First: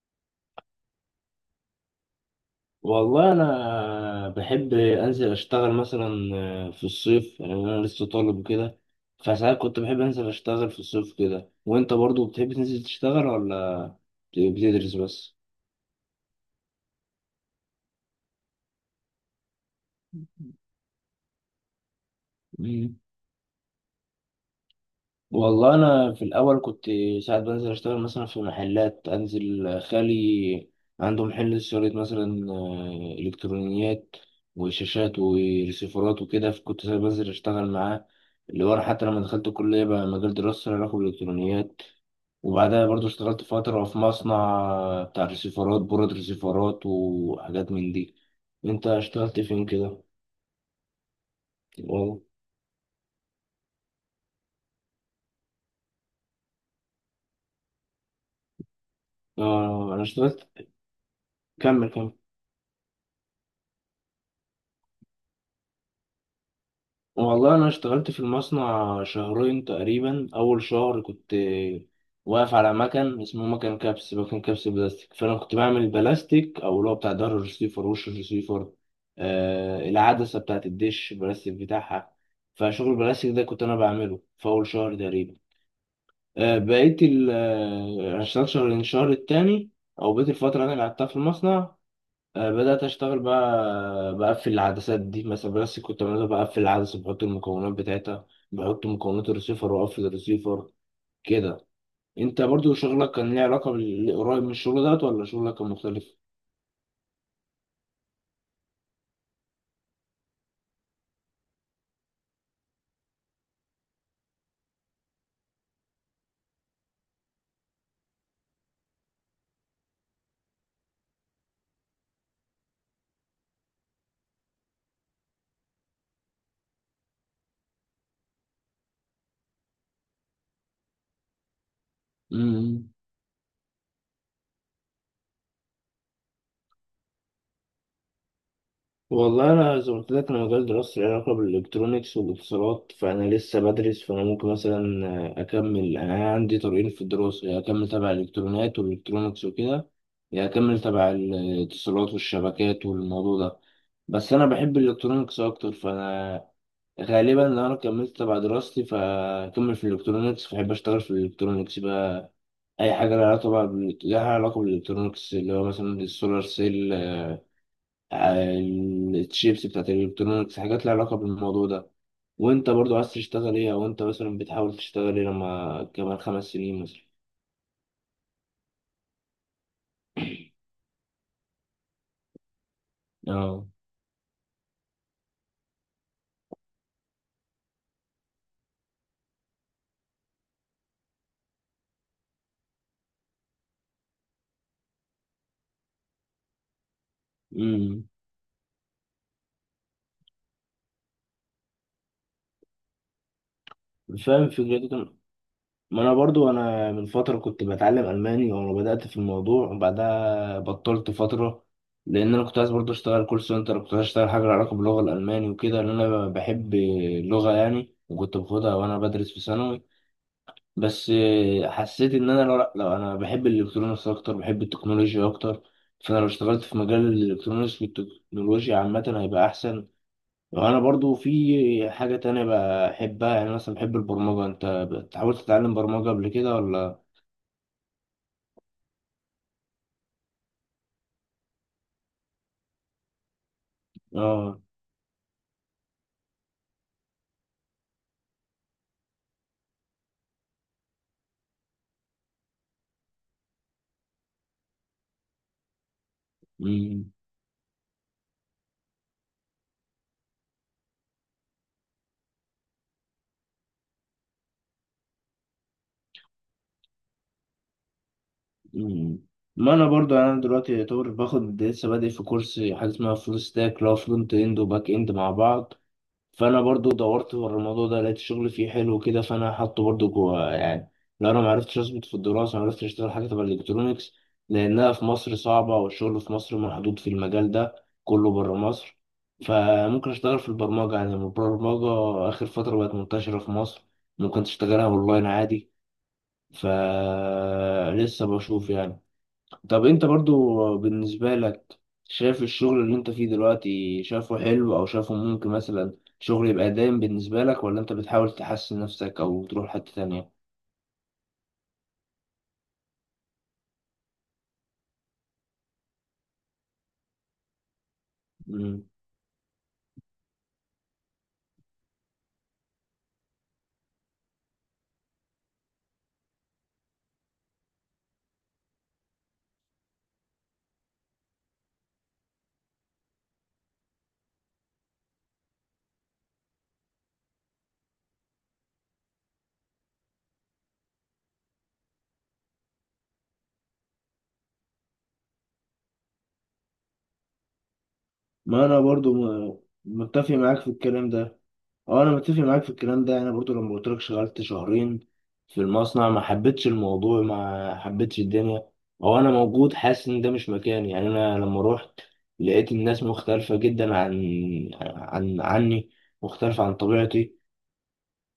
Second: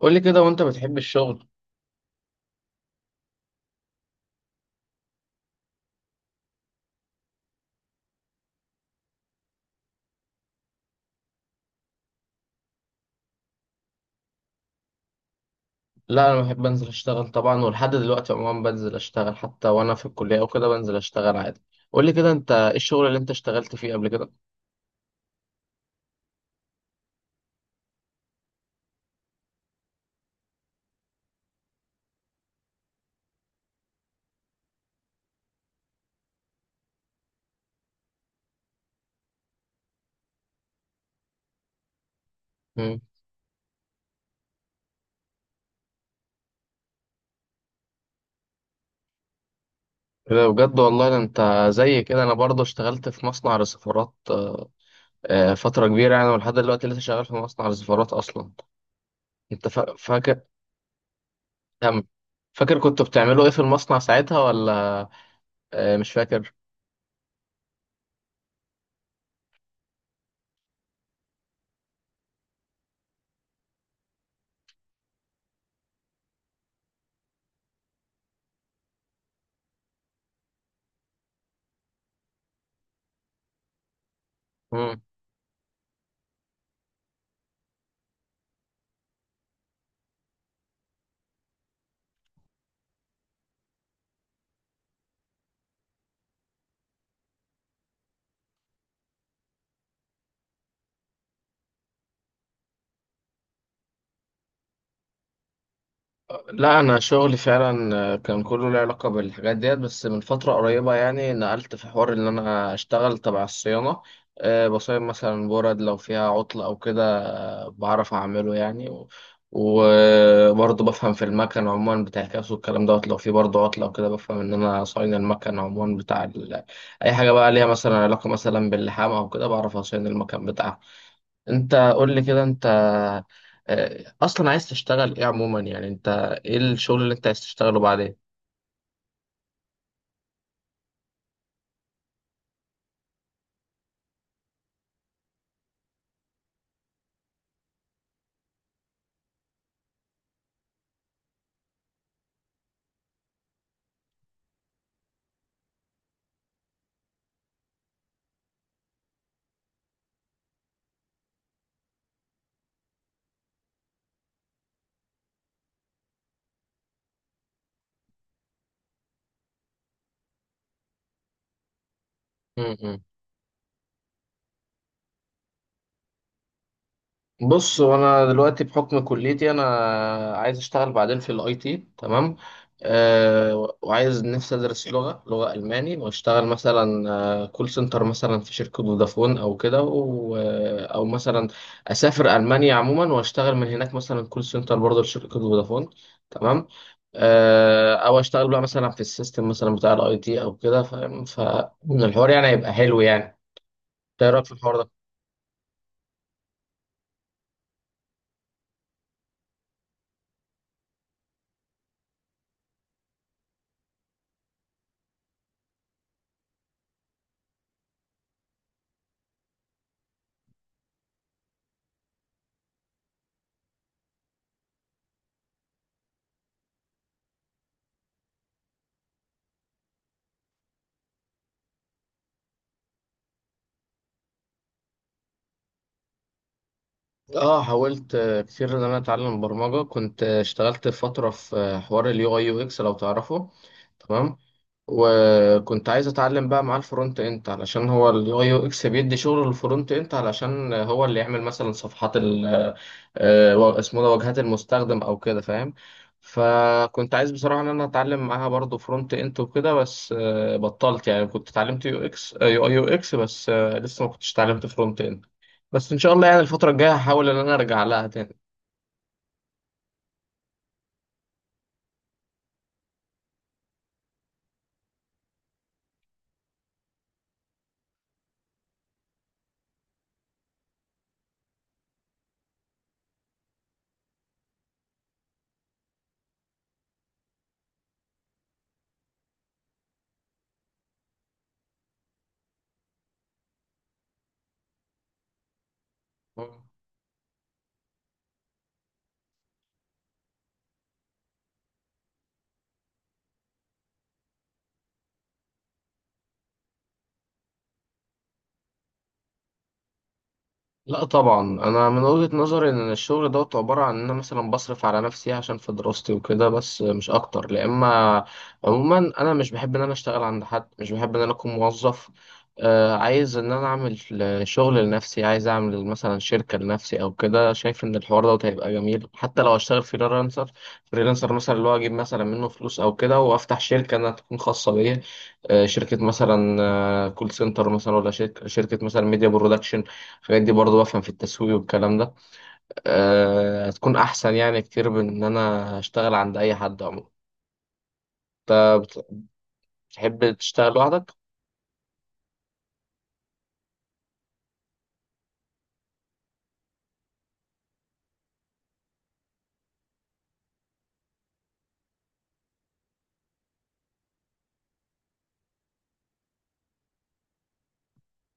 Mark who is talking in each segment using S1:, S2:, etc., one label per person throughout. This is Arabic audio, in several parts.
S1: قول لي كده وانت بتحب الشغل؟
S2: والله انا بحب انزل اشتغل مثلا في الصيف يعني انا لسه طالب وكده. فساعات كنت بحب انزل اشتغل في الصيف كده. وانت برضو بتحب تنزل تشتغل ولا بتدرس بس؟
S1: لا انا بحب انزل اشتغل طبعا، ولحد دلوقتي عموما بنزل اشتغل حتى وانا في الكليه او كده بنزل اشتغل عادي. قول لي كده انت ايه الشغل اللي انت اشتغلت فيه قبل كده؟
S2: والله انا في الاول كنت ساعات بنزل اشتغل مثلا في محلات. انزل خالي عنده محل شريط مثلا الكترونيات وشاشات وريسيفرات وكده، فكنت ساعات بنزل اشتغل معاه اللي ورا. حتى لما دخلت الكليه بقى مجال دراستي له علاقه بالالكترونيات. وبعدها
S1: امم
S2: برضو اشتغلت فتره في مصنع بتاع ريسيفرات، بورد ريسيفرات وحاجات من دي. انت اشتغلت فين كده؟
S1: ده بجد والله، ده انت زي
S2: والله
S1: كده انا برضه اشتغلت في مصنع رسيفرات. فتره كبيره يعني، ولحد دلوقتي لسه شغال في مصنع رسيفرات اصلا. انت
S2: اه انا
S1: فاكر
S2: اشتغلت. كمل
S1: كم؟
S2: كمل.
S1: فاكر كنتوا بتعملوا ايه في المصنع ساعتها ولا مش فاكر؟
S2: والله أنا اشتغلت في المصنع شهرين تقريبا. أول شهر كنت واقف على مكن اسمه مكن كبس، مكن كبس بلاستيك، فأنا كنت بعمل البلاستيك أو اللي هو بتاع ظهر الرسيفر، وش الرسيفر العدسة بتاعت الدش، البلاستيك بتاعها. فشغل البلاستيك ده كنت أنا بعمله في أول شهر تقريبا. آه بقيت ال آه، أنا اشتغلت شهرين. الشهر التاني أو بقيت الفترة اللي أنا قعدتها في المصنع بدأت أشتغل بقى بقفل العدسات دي مثلا. بس كنت بعملها بقفل العدسة، بحط المكونات بتاعتها، بحط مكونات الريسيفر وأقفل الريسيفر كده. أنت برضو شغلك كان ليه علاقة بالقريب من الشغل دوت، ولا شغلك كان مختلف؟
S1: لا انا شغلي فعلا كان كله له علاقه بالحاجات ديت، بس من فتره قريبه يعني نقلت في حوار ان انا اشتغل تبع الصيانه. أه، بصين مثلا برد لو فيها عطل او كده أه، بعرف اعمله يعني وبرضه بفهم في المكن عموما بتاع الكاس والكلام دوت، لو في برضه عطل او كده بفهم ان انا صاين المكن عموما بتاع ال... اي حاجه بقى ليها مثلا علاقه مثلا باللحام او كده بعرف اصين المكن بتاعها. انت قول لي كده، انت
S2: مم.
S1: اصلا عايز تشتغل ايه عموما يعني؟ انت ايه الشغل اللي انت عايز تشتغله
S2: والله انا زي ما قلت لك، انا مجال دراستي له علاقه بالالكترونيكس والاتصالات، فانا لسه بدرس. فانا ممكن مثلا اكمل. يعني انا عندي طريقين في الدراسه، يا اكمل تبع الالكترونيات والالكترونيكس وكده، يا اكمل تبع الاتصالات والشبكات والموضوع ده. بس انا بحب الالكترونيكس اكتر، فانا غالبا لو انا كملت تبع دراستي فاكمل في الالكترونيكس، فاحب اشتغل في الالكترونيكس بقى. اي حاجه لها علاقه بقى لها علاقه بالالكترونيكس، اللي هو مثلا السولار سيل، عن الشيبس بتاعت الالكترونيكس، حاجات لها علاقة بالموضوع ده. وانت برضو
S1: بعدين؟
S2: عايز تشتغل ايه، او انت مثلا بتحاول تشتغل ايه لما كمان 5 سنين مثلا؟
S1: بص، هو انا دلوقتي بحكم كليتي انا عايز اشتغل بعدين في الاي تي، تمام؟
S2: اه.
S1: أه، وعايز نفسي ادرس لغه، الماني واشتغل مثلا كول سنتر مثلا في شركه فودافون او كده او مثلا اسافر المانيا عموما واشتغل من هناك مثلا كول سنتر برضه لشركه فودافون، تمام؟ أه،
S2: امم
S1: او اشتغل بقى مثلا في السيستم مثلا بتاع الاي تي او كده، فاهم؟ فالحوار يعني هيبقى حلو يعني. إنت ايه
S2: فاهم
S1: رايك في الحوار
S2: الفكرة دي
S1: ده؟
S2: كان. ما انا برضو انا من فترة كنت بتعلم الماني، وانا بدأت في الموضوع وبعدها بطلت فترة. لان انا كنت عايز برضو اشتغل كول سنتر، كنت عايز اشتغل حاجة لها علاقة باللغة الالماني وكده. لان انا بحب اللغة يعني، وكنت باخدها وانا بدرس في ثانوي. بس حسيت ان انا لو انا بحب الالكترونيكس اكتر، بحب التكنولوجيا اكتر. فانا لو اشتغلت في مجال الالكترونيكس والتكنولوجيا عامه هيبقى احسن. وانا برضو في حاجه تانية بحبها، يعني مثلا بحب البرمجه. انت حاولت تتعلم برمجه قبل كده ولا؟
S1: اه، حاولت كتير ان انا اتعلم برمجه. كنت اشتغلت فتره في حوار اليو اي يو اكس، لو تعرفه، تمام؟
S2: اه.
S1: وكنت عايز اتعلم بقى معاه الفرونت اند، علشان هو اليو اي يو اكس بيدي شغل الفرونت اند، علشان هو اللي يعمل مثلا صفحات ال اسمه ده واجهات المستخدم او كده، فاهم؟
S2: مم.
S1: فكنت عايز بصراحه ان انا اتعلم معاها برضه فرونت اند وكده، بس بطلت يعني. كنت اتعلمت يو اكس، يو اي يو اكس، بس لسه ما كنتش اتعلمت فرونت اند. بس ان شاء الله يعني الفتره الجايه هحاول ان انا ارجع لها تاني.
S2: مم. ما انا برضو يعني انا دلوقتي يعتبر باخد، لسه بادئ في كورس حاجه اسمها فول ستاك، اللي هو فرونت اند وباك اند مع بعض. فانا برضو دورت ورا الموضوع ده لقيت الشغل فيه حلو كده، فانا حاطه برضو جوه يعني. لو انا ما عرفتش اظبط في الدراسه، ما عرفتش اشتغل حاجه تبع الالكترونيكس، لانها في مصر صعبه، والشغل في مصر محدود في المجال ده، كله بره مصر. فممكن اشتغل في البرمجه، يعني البرمجه اخر فتره بقت منتشره في مصر، ممكن تشتغلها اونلاين عادي، فلسه بشوف يعني. طب انت برضو بالنسبة لك، شايف الشغل اللي انت فيه دلوقتي شايفه حلو، او شايفه ممكن مثلا شغل يبقى دايم بالنسبة لك، ولا انت بتحاول تحسن نفسك او تروح حتة تانية؟
S1: لا طبعا، انا من وجهة نظري ان الشغل دوت عبارة عن ان انا مثلا بصرف على نفسي عشان في دراستي وكده، بس مش اكتر لا. اما
S2: مم.
S1: عموما انا مش بحب ان انا اشتغل عند حد، مش بحب ان انا اكون موظف. آه، عايز ان انا اعمل شغل لنفسي، عايز اعمل مثلا شركة لنفسي او كده. شايف ان الحوار دوت هيبقى جميل حتى لو اشتغل فريلانسر. فريلانسر مثلا اللي هو اجيب مثلا منه فلوس او كده، وافتح شركة انها تكون خاصة بيا. آه، شركة مثلا آه كول سنتر مثلا، ولا شركة مثلا ميديا برودكشن. الحاجات دي برضو بفهم في التسويق والكلام ده. أه، هتكون احسن يعني كتير من ان انا اشتغل عند اي حد عموما.
S2: ما
S1: انت
S2: انا برضو متفق
S1: بتحب
S2: معاك في
S1: تشتغل
S2: الكلام
S1: لوحدك؟
S2: ده. اه انا متفق معاك في الكلام ده. انا برضو لما قلت لك شغلت شهرين في المصنع، ما حبيتش الموضوع، ما حبيتش الدنيا. هو انا موجود حاسس ان ده مش مكاني. يعني انا لما روحت لقيت الناس مختلفة جدا عن عني، مختلفة عن طبيعتي.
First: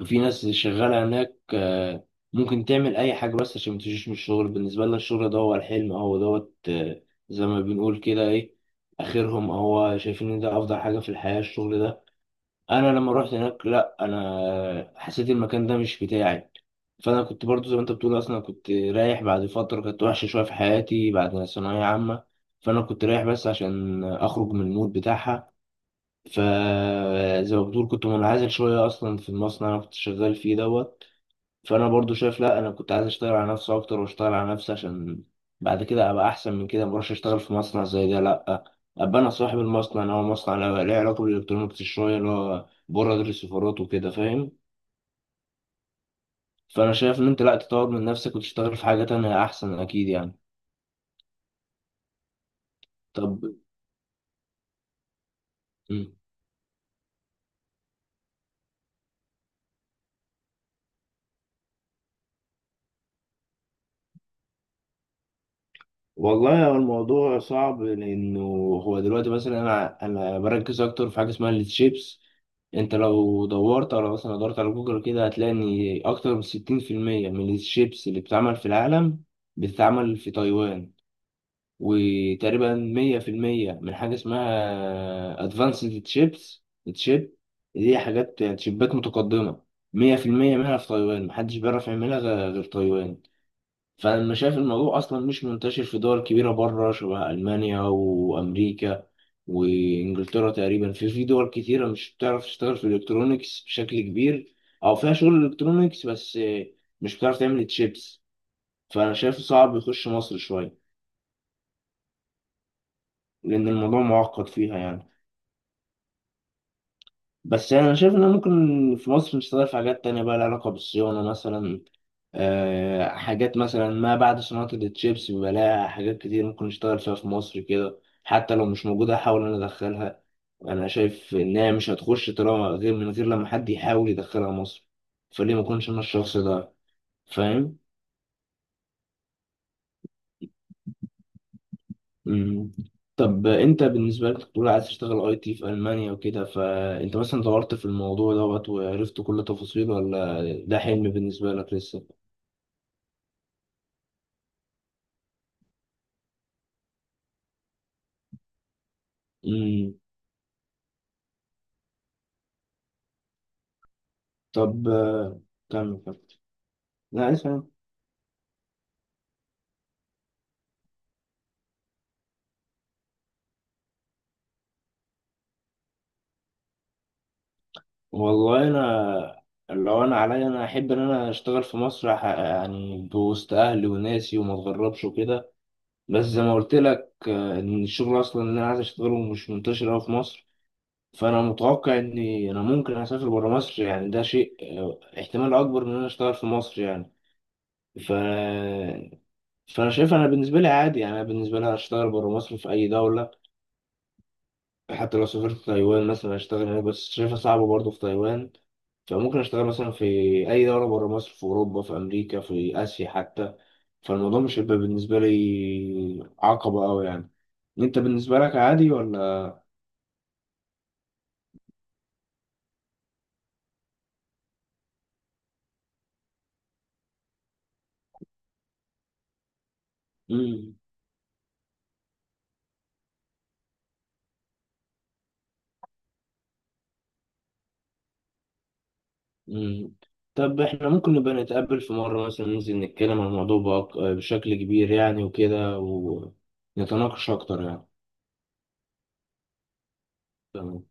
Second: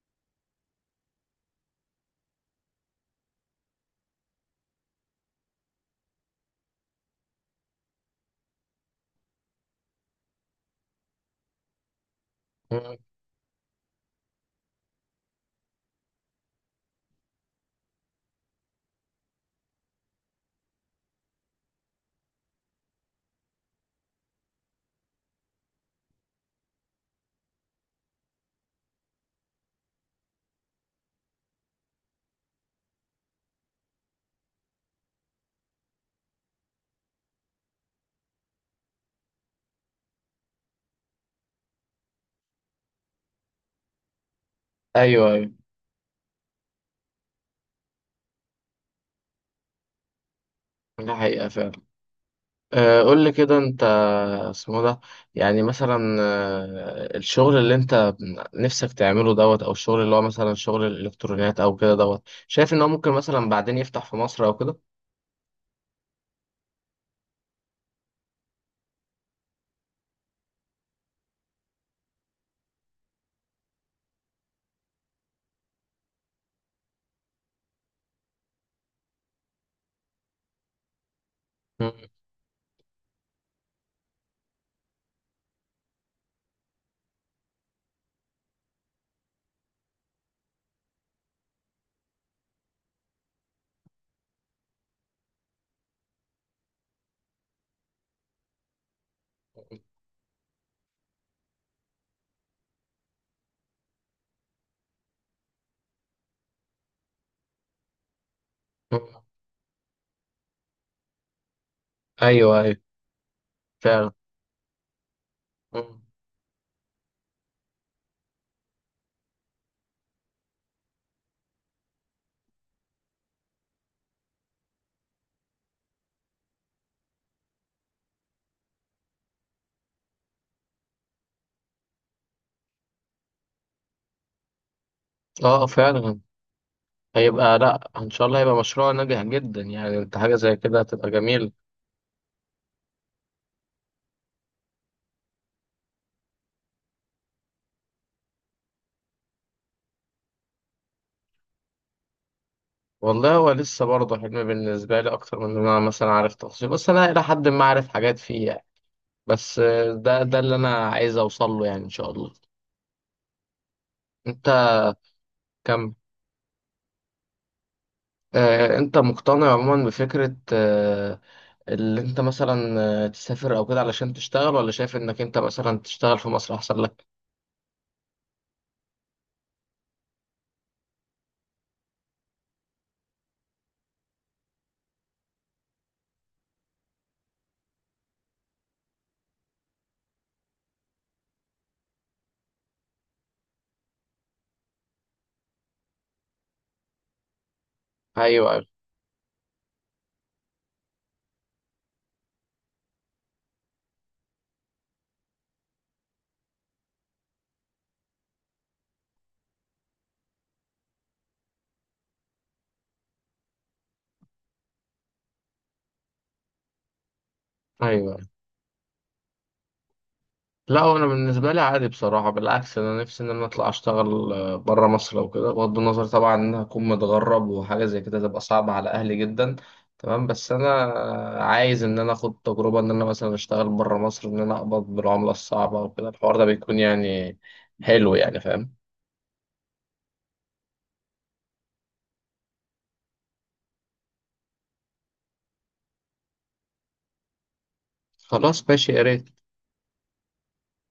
S2: وفي ناس شغالة هناك ممكن تعمل اي حاجة بس عشان ما تجيش من الشغل. بالنسبة لنا الشغل ده هو الحلم، هو دوت زي ما بنقول كده ايه اخرهم. هو شايفين ان ده افضل حاجة في الحياة الشغل ده. انا
S1: مم.
S2: لما رحت هناك لا، انا حسيت المكان ده مش بتاعي. فانا كنت برضو زي ما انت بتقول، اصلا كنت رايح بعد فتره كانت وحشه شويه في حياتي بعد ثانويه عامه. فانا كنت رايح بس عشان اخرج من المود بتاعها. فزي ما بتقول كنت منعزل شويه اصلا في المصنع اللي انا كنت شغال فيه دوت. فانا برضو شايف لا، انا كنت عايز اشتغل على نفسي اكتر، واشتغل على نفسي عشان بعد كده ابقى احسن من كده. مبروحش اشتغل في مصنع زي ده، لا، ابقى انا صاحب المصنع، اللي هو مصنع له علاقه بالالكترونيكس شويه، اللي هو بره دي السفارات وكده فاهم؟
S1: ايوه ايوه،
S2: فانا شايف ان انت لا، تطور من نفسك وتشتغل في حاجه تانية احسن اكيد يعني.
S1: ده حقيقة فعلا. أه، قول لي
S2: طب.
S1: كده، انت اسمه ده، يعني
S2: مم.
S1: مثلا أه الشغل اللي انت نفسك تعمله دوت، او الشغل اللي هو مثلا شغل الالكترونيات او كده دوت، شايف ان هو ممكن مثلا بعدين يفتح في مصر او كده؟
S2: والله هو الموضوع صعب، لانه هو دلوقتي مثلا انا بركز اكتر في حاجه اسمها الشيبس. انت لو دورت على، مثلا دورت على جوجل كده، هتلاقي ان اكتر من 60% من الشيبس اللي بتتعمل في العالم بتتعمل في تايوان،
S1: مم.
S2: وتقريبا 100% من حاجه اسمها ادفانسد تشيبس، تشيب، دي حاجات يعني تشيبات متقدمه، 100% منها في تايوان، محدش بيعرف يعملها غير تايوان. فأنا شايف الموضوع أصلا مش منتشر في دول كبيرة بره، شبه ألمانيا وأمريكا وإنجلترا. تقريبا في دول كتيرة مش بتعرف تشتغل في الإلكترونيكس بشكل كبير، أو فيها شغل إلكترونيكس بس مش بتعرف تعمل تشيبس.
S1: مم.
S2: فأنا شايف صعب يخش مصر شوية،
S1: ايوه ايوه.
S2: لأن الموضوع
S1: فعلا.
S2: معقد فيها يعني.
S1: مم.
S2: بس يعني أنا شايف إن ممكن في مصر نشتغل في حاجات تانية بقى لها علاقة بالصيانة مثلا. حاجات مثلا ما بعد صناعة التشيبس، بيبقى لها حاجات كتير ممكن نشتغل فيها في مصر كده، حتى لو مش موجودة أحاول أنا أدخلها. أنا شايف إنها مش هتخش طالما، غير من غير لما حد يحاول يدخلها مصر، فليه ما
S1: اه،
S2: أكونش أنا
S1: فعلا
S2: الشخص ده؟
S1: هيبقى،
S2: فاهم؟
S1: لا ان شاء الله هيبقى مشروع ناجح جدا يعني. انت حاجه زي كده هتبقى جميل.
S2: مم. طب أنت بالنسبة لك تقول عايز تشتغل أي تي في ألمانيا وكده، فأنت مثلا دورت في الموضوع دوت وعرفت كل تفاصيله، ولا ده حلم بالنسبة لك لسه؟
S1: والله هو لسه برضه حلم بالنسبه لي اكتر من ان انا مثلا عارف تفاصيل، بس انا الى حد ما عارف حاجات فيه يعني. بس
S2: مم.
S1: ده اللي انا عايز اوصل له يعني ان شاء الله. انت
S2: طب
S1: كم.
S2: كمل كمل. لا اسمع.
S1: انت مقتنع عموما بفكره اللي انت مثلا تسافر او كده علشان تشتغل، ولا شايف انك انت مثلا تشتغل في مصر احسن لك؟
S2: والله انا لو انا عليا انا احب ان انا اشتغل في مصر يعني بوسط اهلي وناسي وما اتغربش وكده. بس زي ما قلت لك ان الشغل اصلا اللي انا عايز اشتغله مش منتشر قوي في مصر. فانا متوقع اني انا ممكن اسافر بره مصر، يعني ده شيء احتمال اكبر من ان انا اشتغل في مصر يعني. ف
S1: ايوه
S2: فانا شايف انا بالنسبه لي عادي يعني، انا بالنسبه لي اشتغل بره مصر في اي دوله. حتى لو سافرت تايوان مثلا اشتغل هناك، بس شايفها صعبه برضه في تايوان. فممكن اشتغل مثلا في اي دوله بره مصر، في اوروبا في امريكا في اسيا حتى. فالموضوع مش هيبقى بالنسبه لي عقبه قوي يعني. انت
S1: ايوه.
S2: بالنسبه لك عادي ولا؟
S1: لا هو انا بالنسبه لي عادي بصراحه، بالعكس انا نفسي ان انا اطلع اشتغل بره مصر او كده، بغض النظر طبعا ان انا اكون متغرب وحاجه زي كده تبقى صعبه على اهلي جدا، تمام. بس انا
S2: مم.
S1: عايز ان انا اخد تجربه ان انا مثلا اشتغل بره مصر، ان انا اقبض بالعمله الصعبه وكده. الحوار ده بيكون يعني حلو يعني، فاهم؟
S2: مم. طب احنا ممكن نبقى نتقابل في مره مثلا، ننزل نتكلم عن الموضوع بشكل كبير يعني وكده، ونتناقش اكتر يعني.
S1: خلاص ماشي، يا ريت.
S2: تمام.